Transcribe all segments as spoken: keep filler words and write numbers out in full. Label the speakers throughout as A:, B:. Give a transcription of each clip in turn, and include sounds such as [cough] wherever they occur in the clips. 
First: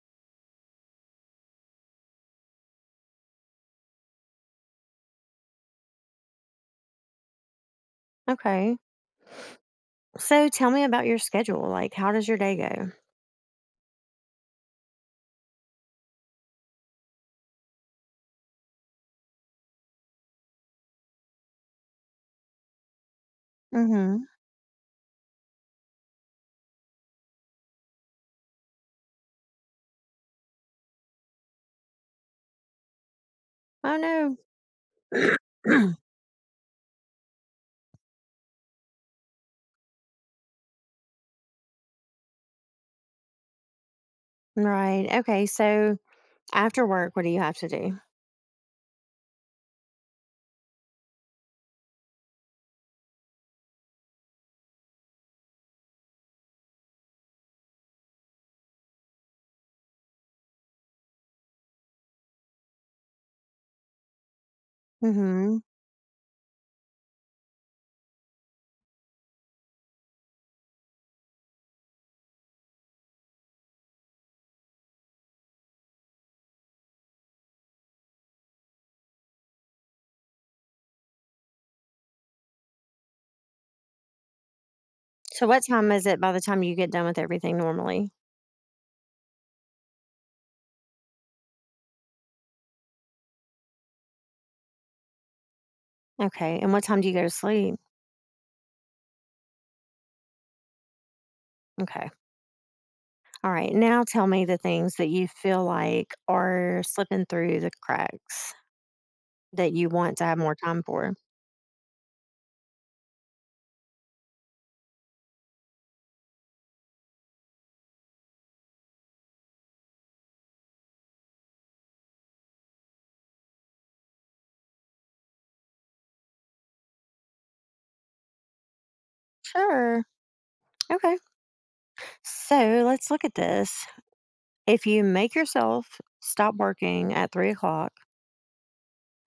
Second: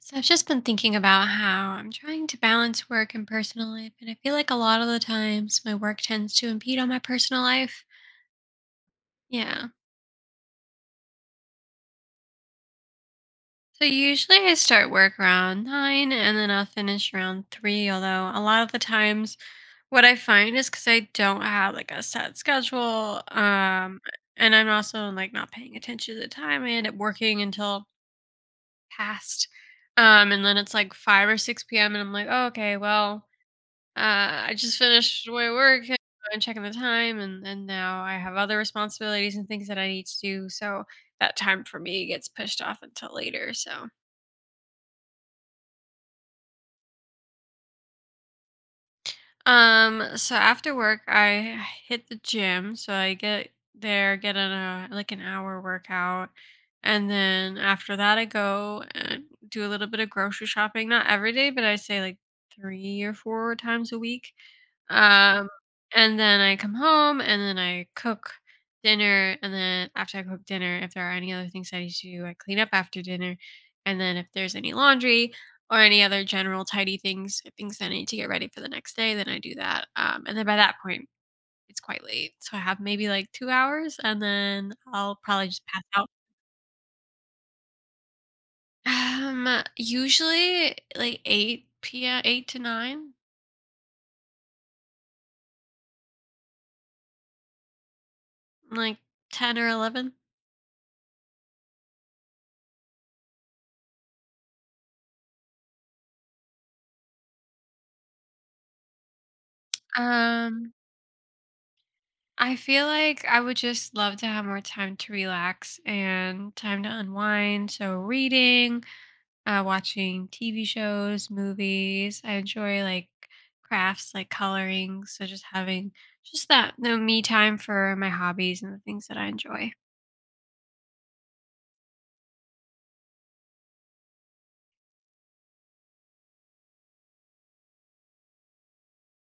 A: So I've just been thinking about how I'm trying to balance work and personal life, and I feel like a lot of the times my work tends to impede on my personal life.
B: Okay.
A: Yeah.
B: So tell me about your schedule. Like, how does your day go?
A: So usually I start work around nine, and then I'll finish around three, although a lot of the times what I find is because I don't have like a set schedule. Um
B: Mm-hmm.
A: and I'm also like not paying attention to the time. I end up working until past. Um and then it's like five or six p m, and I'm like, oh, okay, well,
B: Oh, no.
A: Uh, I just finished my work, and
B: [clears throat]
A: I'm checking the time, and and now I have other responsibilities and things that I need to do. So that time for me gets pushed off until later. So.
B: Right. Okay. So after work, what do you have to do?
A: Um, so after work, I hit the gym. So I get there, get in a like an hour workout, and then after that, I go and do a little bit of grocery shopping. Not every day, but I say like three or four times a week. Um,
B: Mm-hmm.
A: and then I come home, and then I cook dinner, and then after I cook dinner, if there are any other things I need to do, I clean up after dinner, and then if there's any laundry or any other general tidy things, things that I need to get ready for the next day, then I do that. Um, and then by that point, it's quite late. So I have maybe like two hours, and then I'll probably
B: So, what
A: just pass
B: time is
A: out.
B: it by the time you get done with everything normally?
A: Um, Usually like eight p m, eight to nine,
B: Okay. And what time do you go to sleep?
A: like ten or eleven.
B: Okay. All right. Now tell me the things that you feel like are slipping through the cracks that you want to have more
A: Um,
B: time for.
A: I feel like I would just love to have more time to relax and time to unwind. So reading, uh, watching T V shows, movies. I enjoy like crafts, like coloring. So just having just that the me time for my hobbies and the things that I enjoy.
B: Sure. Okay. So, let's look at this. If you make yourself stop working at three o'clock,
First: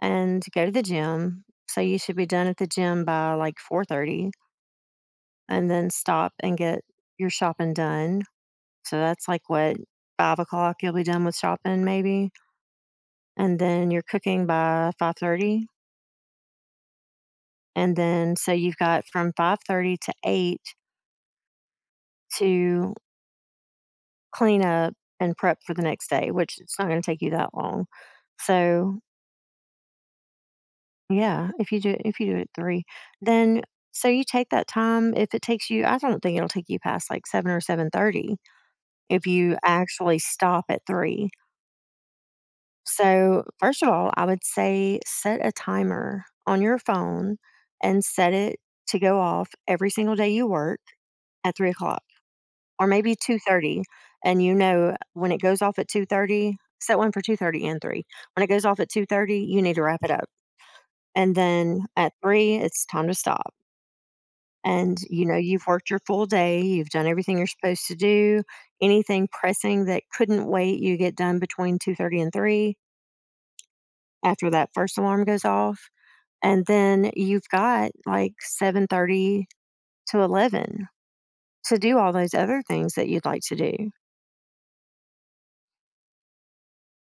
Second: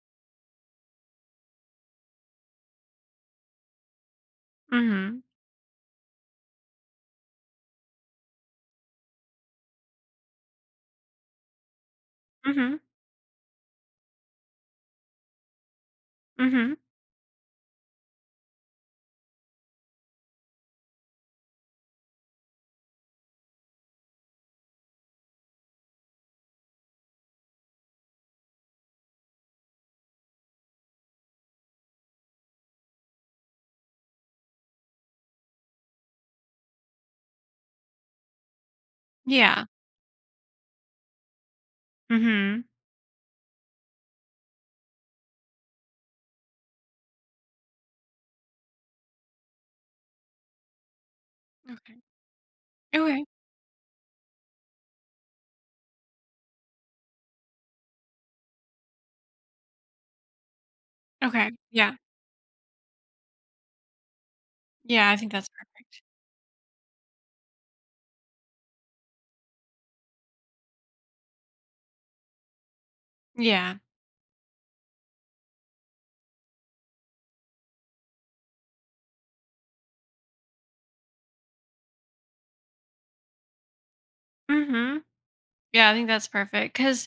B: and go to the gym. So you should be done at the gym by like four thirty,
A: Mm-hmm.
B: and then stop and get your shopping done. So that's like, what, five o'clock you'll be done with shopping maybe.
A: Mm-hmm.
B: And then you're cooking by five thirty.
A: Mm-hmm.
B: And then so you've got from five thirty to eight to clean up and prep for the next day, which it's not going to take you that long. So, yeah, if you do if you do it at three, then so you take that time, if it takes you I don't think it'll take you past, like, seven or seven thirty if you
A: Yeah.
B: actually stop at three.
A: Mm-hmm.
B: So, first of all, I would say set a timer on your phone and set it to go off every single day you work at three
A: Okay.
B: o'clock or maybe
A: Okay.
B: two thirty, and you know when it goes off at two thirty, set one for two thirty and three. When it goes off at two thirty, you need to wrap it up, and
A: Okay.
B: then
A: Yeah.
B: at three, it's time to stop. And
A: Yeah, I
B: you
A: think
B: know
A: that's
B: you've worked your
A: perfect.
B: full day, you've done everything you're supposed to do. Anything pressing that couldn't wait you get done between two thirty and three,
A: Yeah.
B: after that first alarm goes off, and then you've got like seven thirty to eleven to do all those other things that you'd like to do.
A: Mm-hmm. Yeah, I think that's perfect because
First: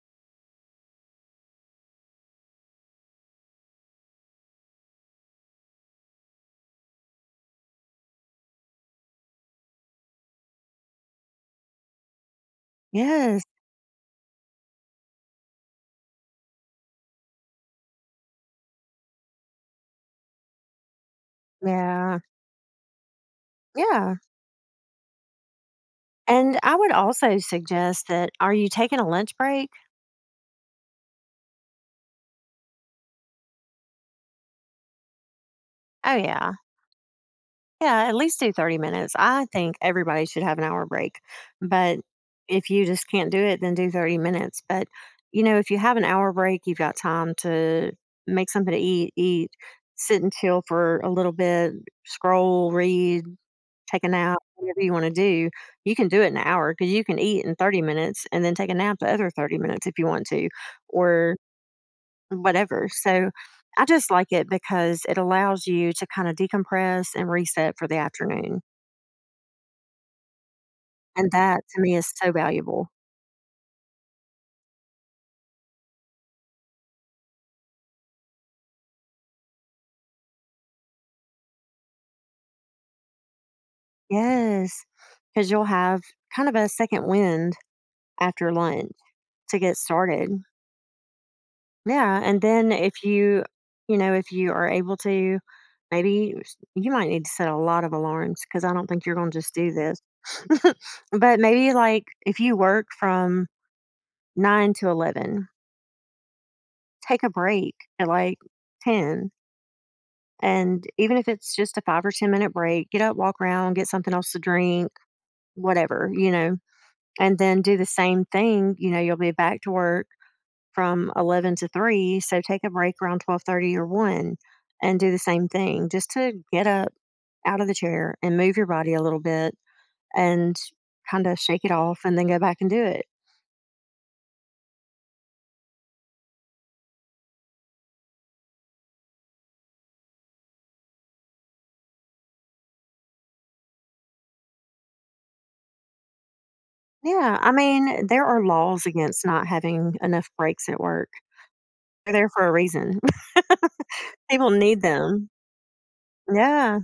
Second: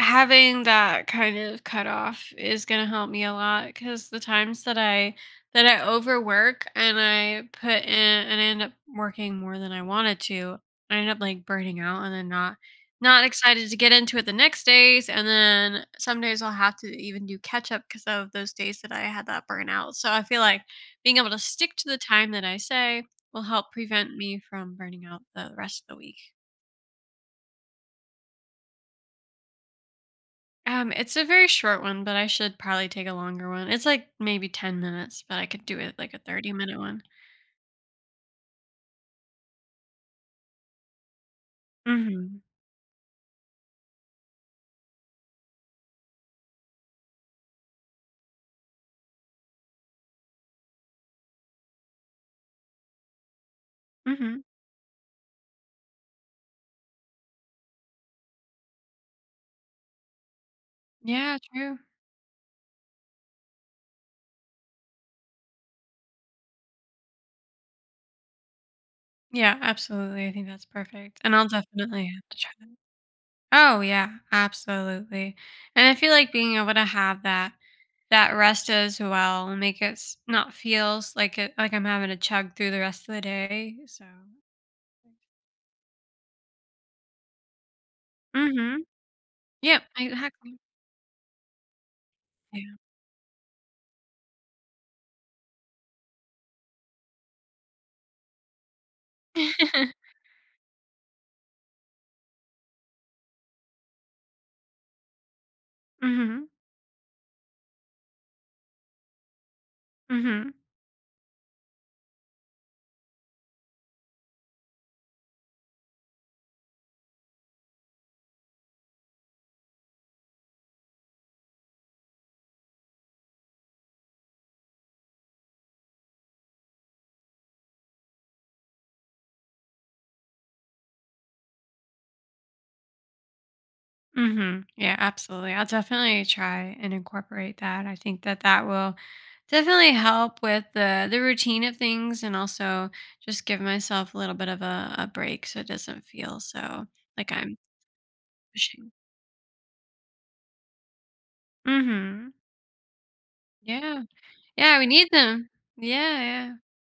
A: having that kind of cutoff is gonna help me a lot because the times that I that I overwork and I put in and I end up working more than I wanted to, I end up like burning out and then not not
B: Yes.
A: excited to get into it the next days. And then some days I'll have to even do catch up because of those days that I had that burnout. So I feel like being able to stick to the
B: Yeah,
A: time that I say will help
B: yeah.
A: prevent me from burning out the rest of the week.
B: And I would also suggest, that are you taking a lunch break?
A: Um, it's a very short one, but I should probably take a longer one. It's like maybe ten minutes, but I could do it like
B: Oh
A: a
B: yeah.
A: thirty-minute one.
B: Yeah, at least do thirty minutes. I think everybody should have an hour break. But
A: Mhm.
B: if you just can't do it, then do thirty minutes. But, you know, if you have an hour break, you've got time to make something to eat, eat, sit and chill for a little bit, scroll, read, take a nap,
A: Mhm.
B: whatever you want to do. You can do it in an hour because you can eat in thirty minutes and then take a nap the other thirty minutes if you want to, or
A: Yeah, true.
B: whatever. So, I just like it because it allows you to kind of decompress and reset for the afternoon.
A: Yeah, absolutely. I think that's perfect,
B: And
A: and I'll
B: that to me is
A: definitely have
B: so
A: to try that.
B: valuable.
A: Oh, yeah, absolutely, and I feel like being able to have that that rest as well will make it s not feels like it like I'm having to chug through the rest of the day, so.
B: Yes, because you'll have kind of a second wind after
A: Mhm.
B: lunch to get
A: Yep,
B: started.
A: exactly.
B: Yeah. And then
A: Yeah.
B: if you, you know, if you are able to, maybe s- you might need to set a lot of alarms because I don't think you're going to just do this.
A: [laughs]
B: [laughs] But maybe like if you work from nine to eleven,
A: Mhm.
B: take a break at like ten.
A: Mhm.
B: And even if it's just a five or ten minute break, get up, walk around, get something else to drink, whatever, you know, and then do the same thing. You know you'll be back to work from eleven to three, so take a break around twelve thirty or one and do the same thing, just to get up out of the chair and move your body a little bit, and kind of shake it off and then go back and do it.
A: Mm-hmm. Yeah, absolutely. I'll definitely try and incorporate that. I think that that will definitely help with the the routine of things, and also just give myself a little bit of a, a break, so it doesn't feel so like
B: Yeah, I
A: I'm
B: mean, there are laws
A: pushing.
B: against not having enough breaks at work. They're there
A: Mm-hmm.
B: for a reason. [laughs]
A: Yeah.
B: People
A: Yeah,
B: need
A: we need
B: them.
A: them. Yeah. Yeah.
B: Yeah.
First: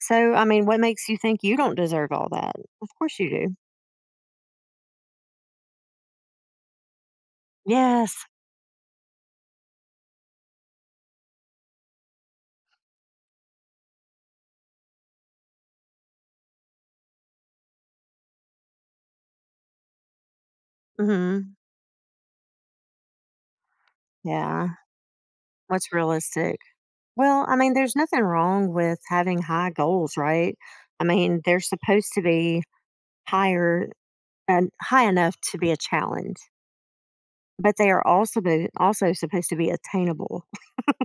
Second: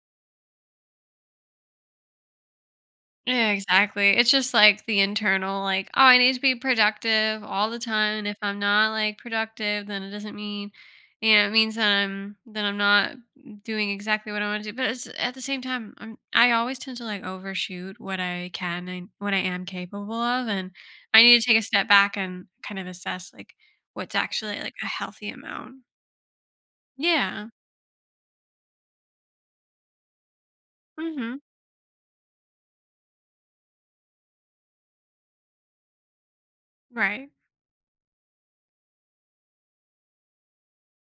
B: So I mean, what makes you think you don't deserve all that? Of course you
A: Yeah,
B: do.
A: exactly. It's just like the internal, like, oh, I need to be productive all the time.
B: Yes.
A: And if I'm not like productive, then it doesn't mean, you know, it means that I'm that I'm not doing exactly what I want to do. But it's at the same time, I'm I always tend to like overshoot what I can and what I am capable of, and I need to
B: Hmm.
A: take a step back and kind of assess like what's actually
B: Yeah.
A: like a healthy amount.
B: What's realistic? Well,
A: Yeah.
B: I mean, there's nothing wrong with having high goals, right? I
A: Mm-hmm.
B: mean, they're supposed to be higher and high enough to be a challenge,
A: Right.
B: but they are also be, also supposed to be attainable.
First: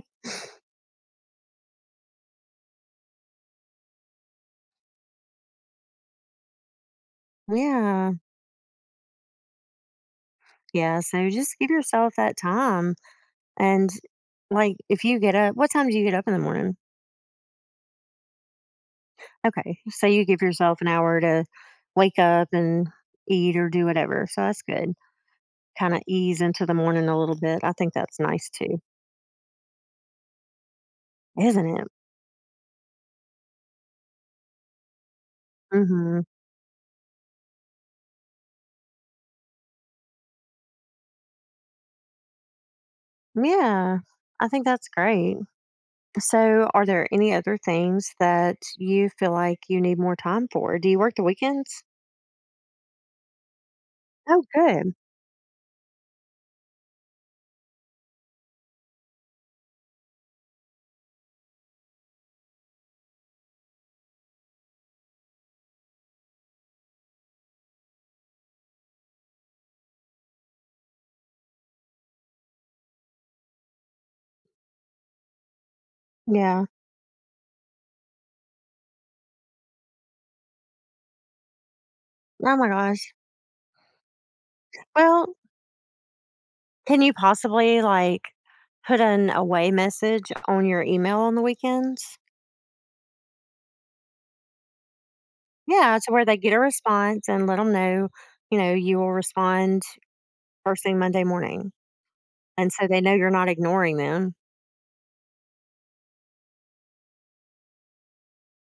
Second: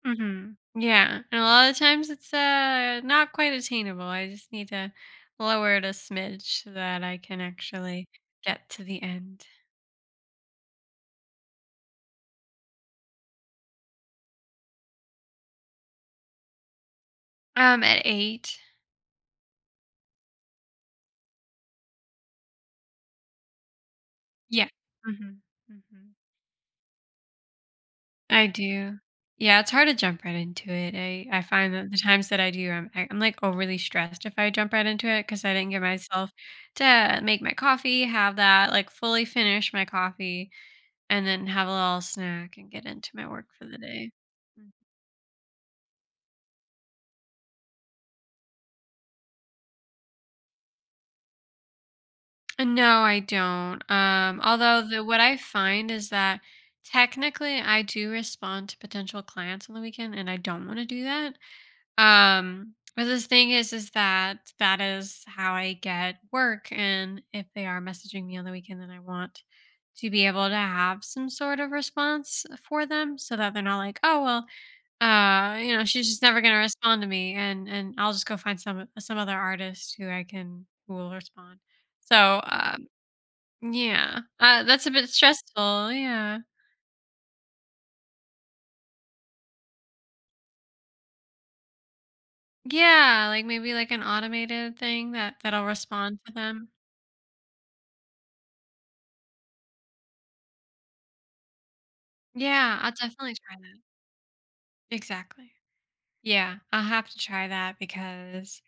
A: Mhm. Yeah, and a lot of times it's, uh, not quite attainable. I just need to lower it a smidge so that I can actually
B: Yeah.
A: get to the end.
B: Yeah, so just give yourself that time and, like, if you get up, what time do you get up in the morning?
A: Um, at eight?
B: Okay. So you give yourself an hour to wake up and eat or do whatever. So that's
A: Yeah.
B: good.
A: Mhm,
B: Kind of
A: mhm.
B: ease into the morning a little bit. I think that's
A: I
B: nice too,
A: do. Yeah, it's hard to jump right into it. I I
B: isn't
A: find
B: it?
A: that the times that I do, I'm I I'm, like, overly stressed if I jump right into it because I didn't get
B: Mhm.
A: myself to make my coffee, have that, like, fully finish my coffee, and then have a little snack and get into my work for the
B: Yeah.
A: day.
B: I think that's great. So, are there any other things that you feel like you need more time for? Do you work the weekends?
A: Uh, No, I don't. Um,
B: Oh,
A: although
B: good.
A: the what I find is that technically I do respond to potential clients on the weekend, and I don't want to do that. Um, but the thing is, is that that is how I get work, and if they are messaging me on the weekend, then I want to be able to have some sort of response for them, so that they're not like, oh, well, uh, you know, she's just never gonna
B: Yeah.
A: respond to me, and and I'll just go find some some other artist who I can who will respond. So
B: Oh my
A: uh,
B: gosh.
A: yeah. Uh, that's a bit
B: Well,
A: stressful, yeah.
B: can you possibly like put an away message on your email on the weekends?
A: Yeah, like, maybe, like, an automated thing that that'll
B: Yeah, to
A: respond
B: where
A: to
B: they get a
A: them.
B: response and let them know, you know, you will respond first thing Monday morning. And
A: Yeah,
B: so
A: I'll
B: they know you're
A: definitely
B: not
A: try that.
B: ignoring them.
A: Exactly. Yeah, I'll have to try that because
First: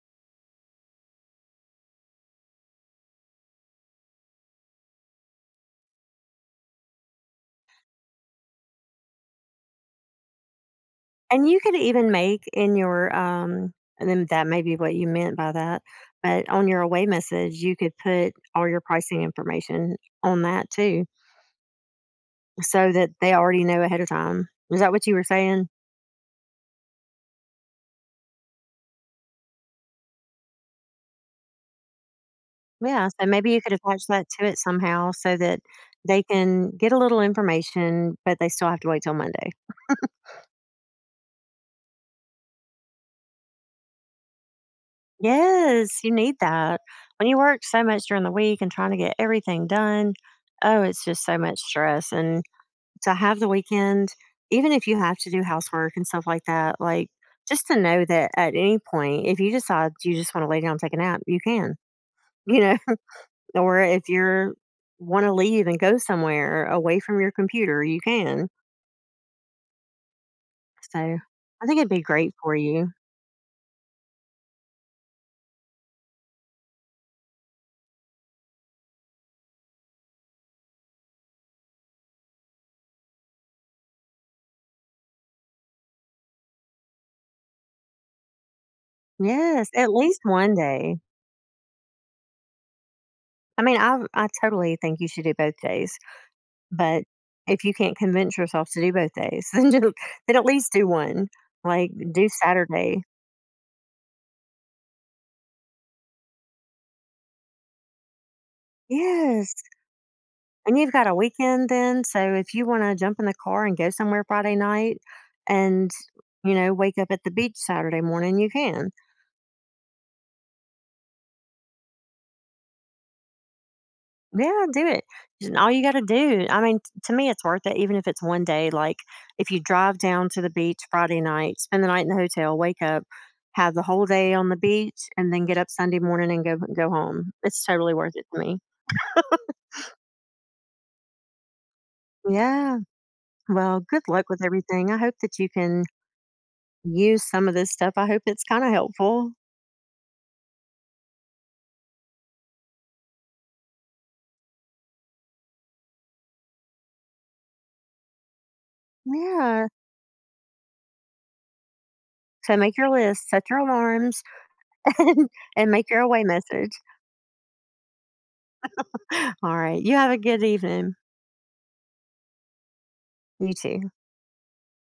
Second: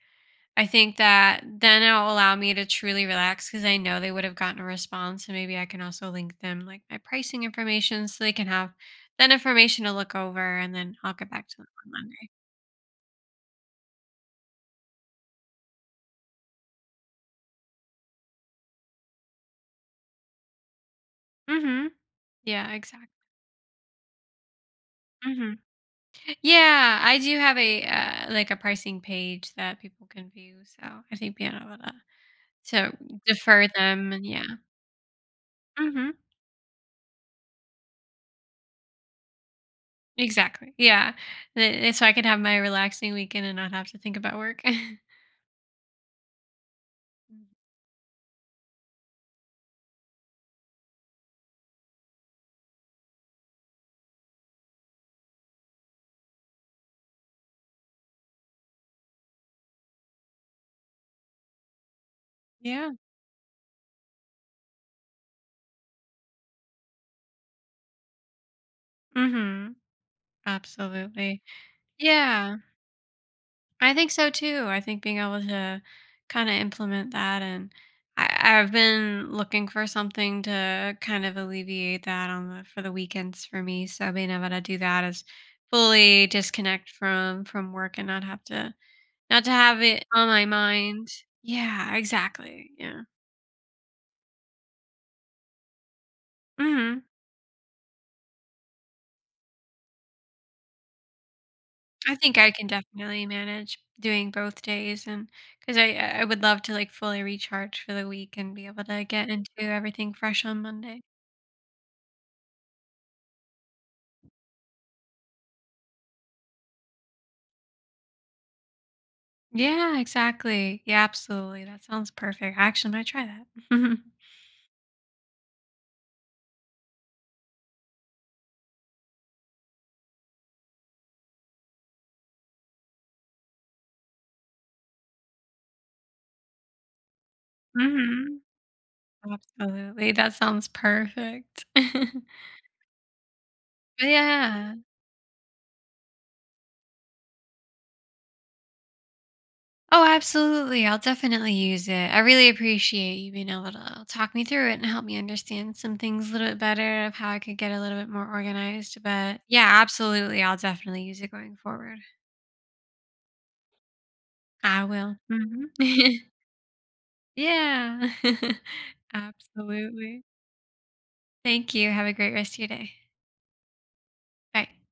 A: I think that then it'll allow me to truly relax because I know they would have gotten a response, and maybe I can also link them, like, my pricing information so they can have that information to look over, and then I'll get back
B: And
A: to
B: you
A: them
B: could
A: on
B: even
A: Monday.
B: make in your um and then that may be what you meant by that, but on your away message, you could put all your pricing information on that too,
A: Mhm. Yeah,
B: so
A: exactly.
B: that
A: exact
B: they already know ahead of time. Is that what you were
A: Mhm.
B: saying?
A: Yeah, I do have a uh, like a pricing page that people can view, so I think being able to to
B: Yeah. So maybe you
A: defer
B: could attach
A: them and
B: that
A: yeah.
B: to it somehow so that
A: Hmm.
B: they can get a little information, but they still have to wait till Monday.
A: Exactly, yeah. Th- so I can have my relaxing weekend and not have to think about work. [laughs]
B: Yes, you need that. When you
A: Mhm.
B: work so much during the week and trying to get everything done, oh, it's just so much stress. And to have the weekend, even if you have to do housework and stuff like that, like just to know that at any point, if you decide you just want to lay down and take a nap, you can, you know.
A: Yeah.
B: [laughs] Or if you're want to leave and go somewhere away from your computer, you can.
A: Hmm.
B: So
A: Absolutely,
B: I think it'd be great for
A: yeah.
B: you.
A: I think so too. I think being able to kind of implement that, and I, I've been looking for something to kind of alleviate that on the for the weekends for me. So being able to do that is fully disconnect from from work and not have to not to
B: Yes,
A: have
B: at
A: it
B: least
A: on my
B: one day.
A: mind. Yeah, exactly. Yeah.
B: I mean, I I totally think you should do both days, but
A: Hmm.
B: if you can't convince yourself to do both days, [laughs] then just, then at least do one. Like
A: I
B: do
A: think I can
B: Saturday.
A: definitely manage doing both days, and because I I would love to like fully recharge for the week and be able to get into
B: Yes.
A: everything fresh on
B: And you've
A: Monday.
B: got a weekend then, so if you wanna jump in the car and go somewhere Friday night and, you know, wake up at the beach Saturday morning, you can.
A: Yeah, exactly. Yeah, absolutely. That sounds perfect. I actually might try that. [laughs]
B: Yeah, do it. And all you gotta do, I mean, t to me, it's worth it even if it's one day, like, if you drive down to the beach Friday night, spend the night in the hotel, wake up, have the whole day on the beach, and then get up Sunday morning and go go home. It's totally worth it to
A: Mhm.
B: me.
A: Absolutely. That sounds perfect. [laughs]
B: Yeah. Well, good
A: But
B: luck with
A: yeah.
B: everything. I hope that you can use some of this stuff. I hope it's kinda helpful.
A: Oh, absolutely. I'll definitely use it. I really appreciate you being able to talk me through it and help me understand some things a little bit better of how I could get a little bit more organized. But
B: Yeah.
A: yeah, absolutely. I'll definitely use it going forward.
B: So make your list, set your alarms,
A: I
B: [laughs]
A: will.
B: and
A: Hmm.
B: and make your
A: [laughs]
B: away message.
A: Yeah. [laughs]
B: All right. You have a
A: Absolutely.
B: good evening.
A: Thank you. Have a great rest of your day.
B: You too.
A: Bye.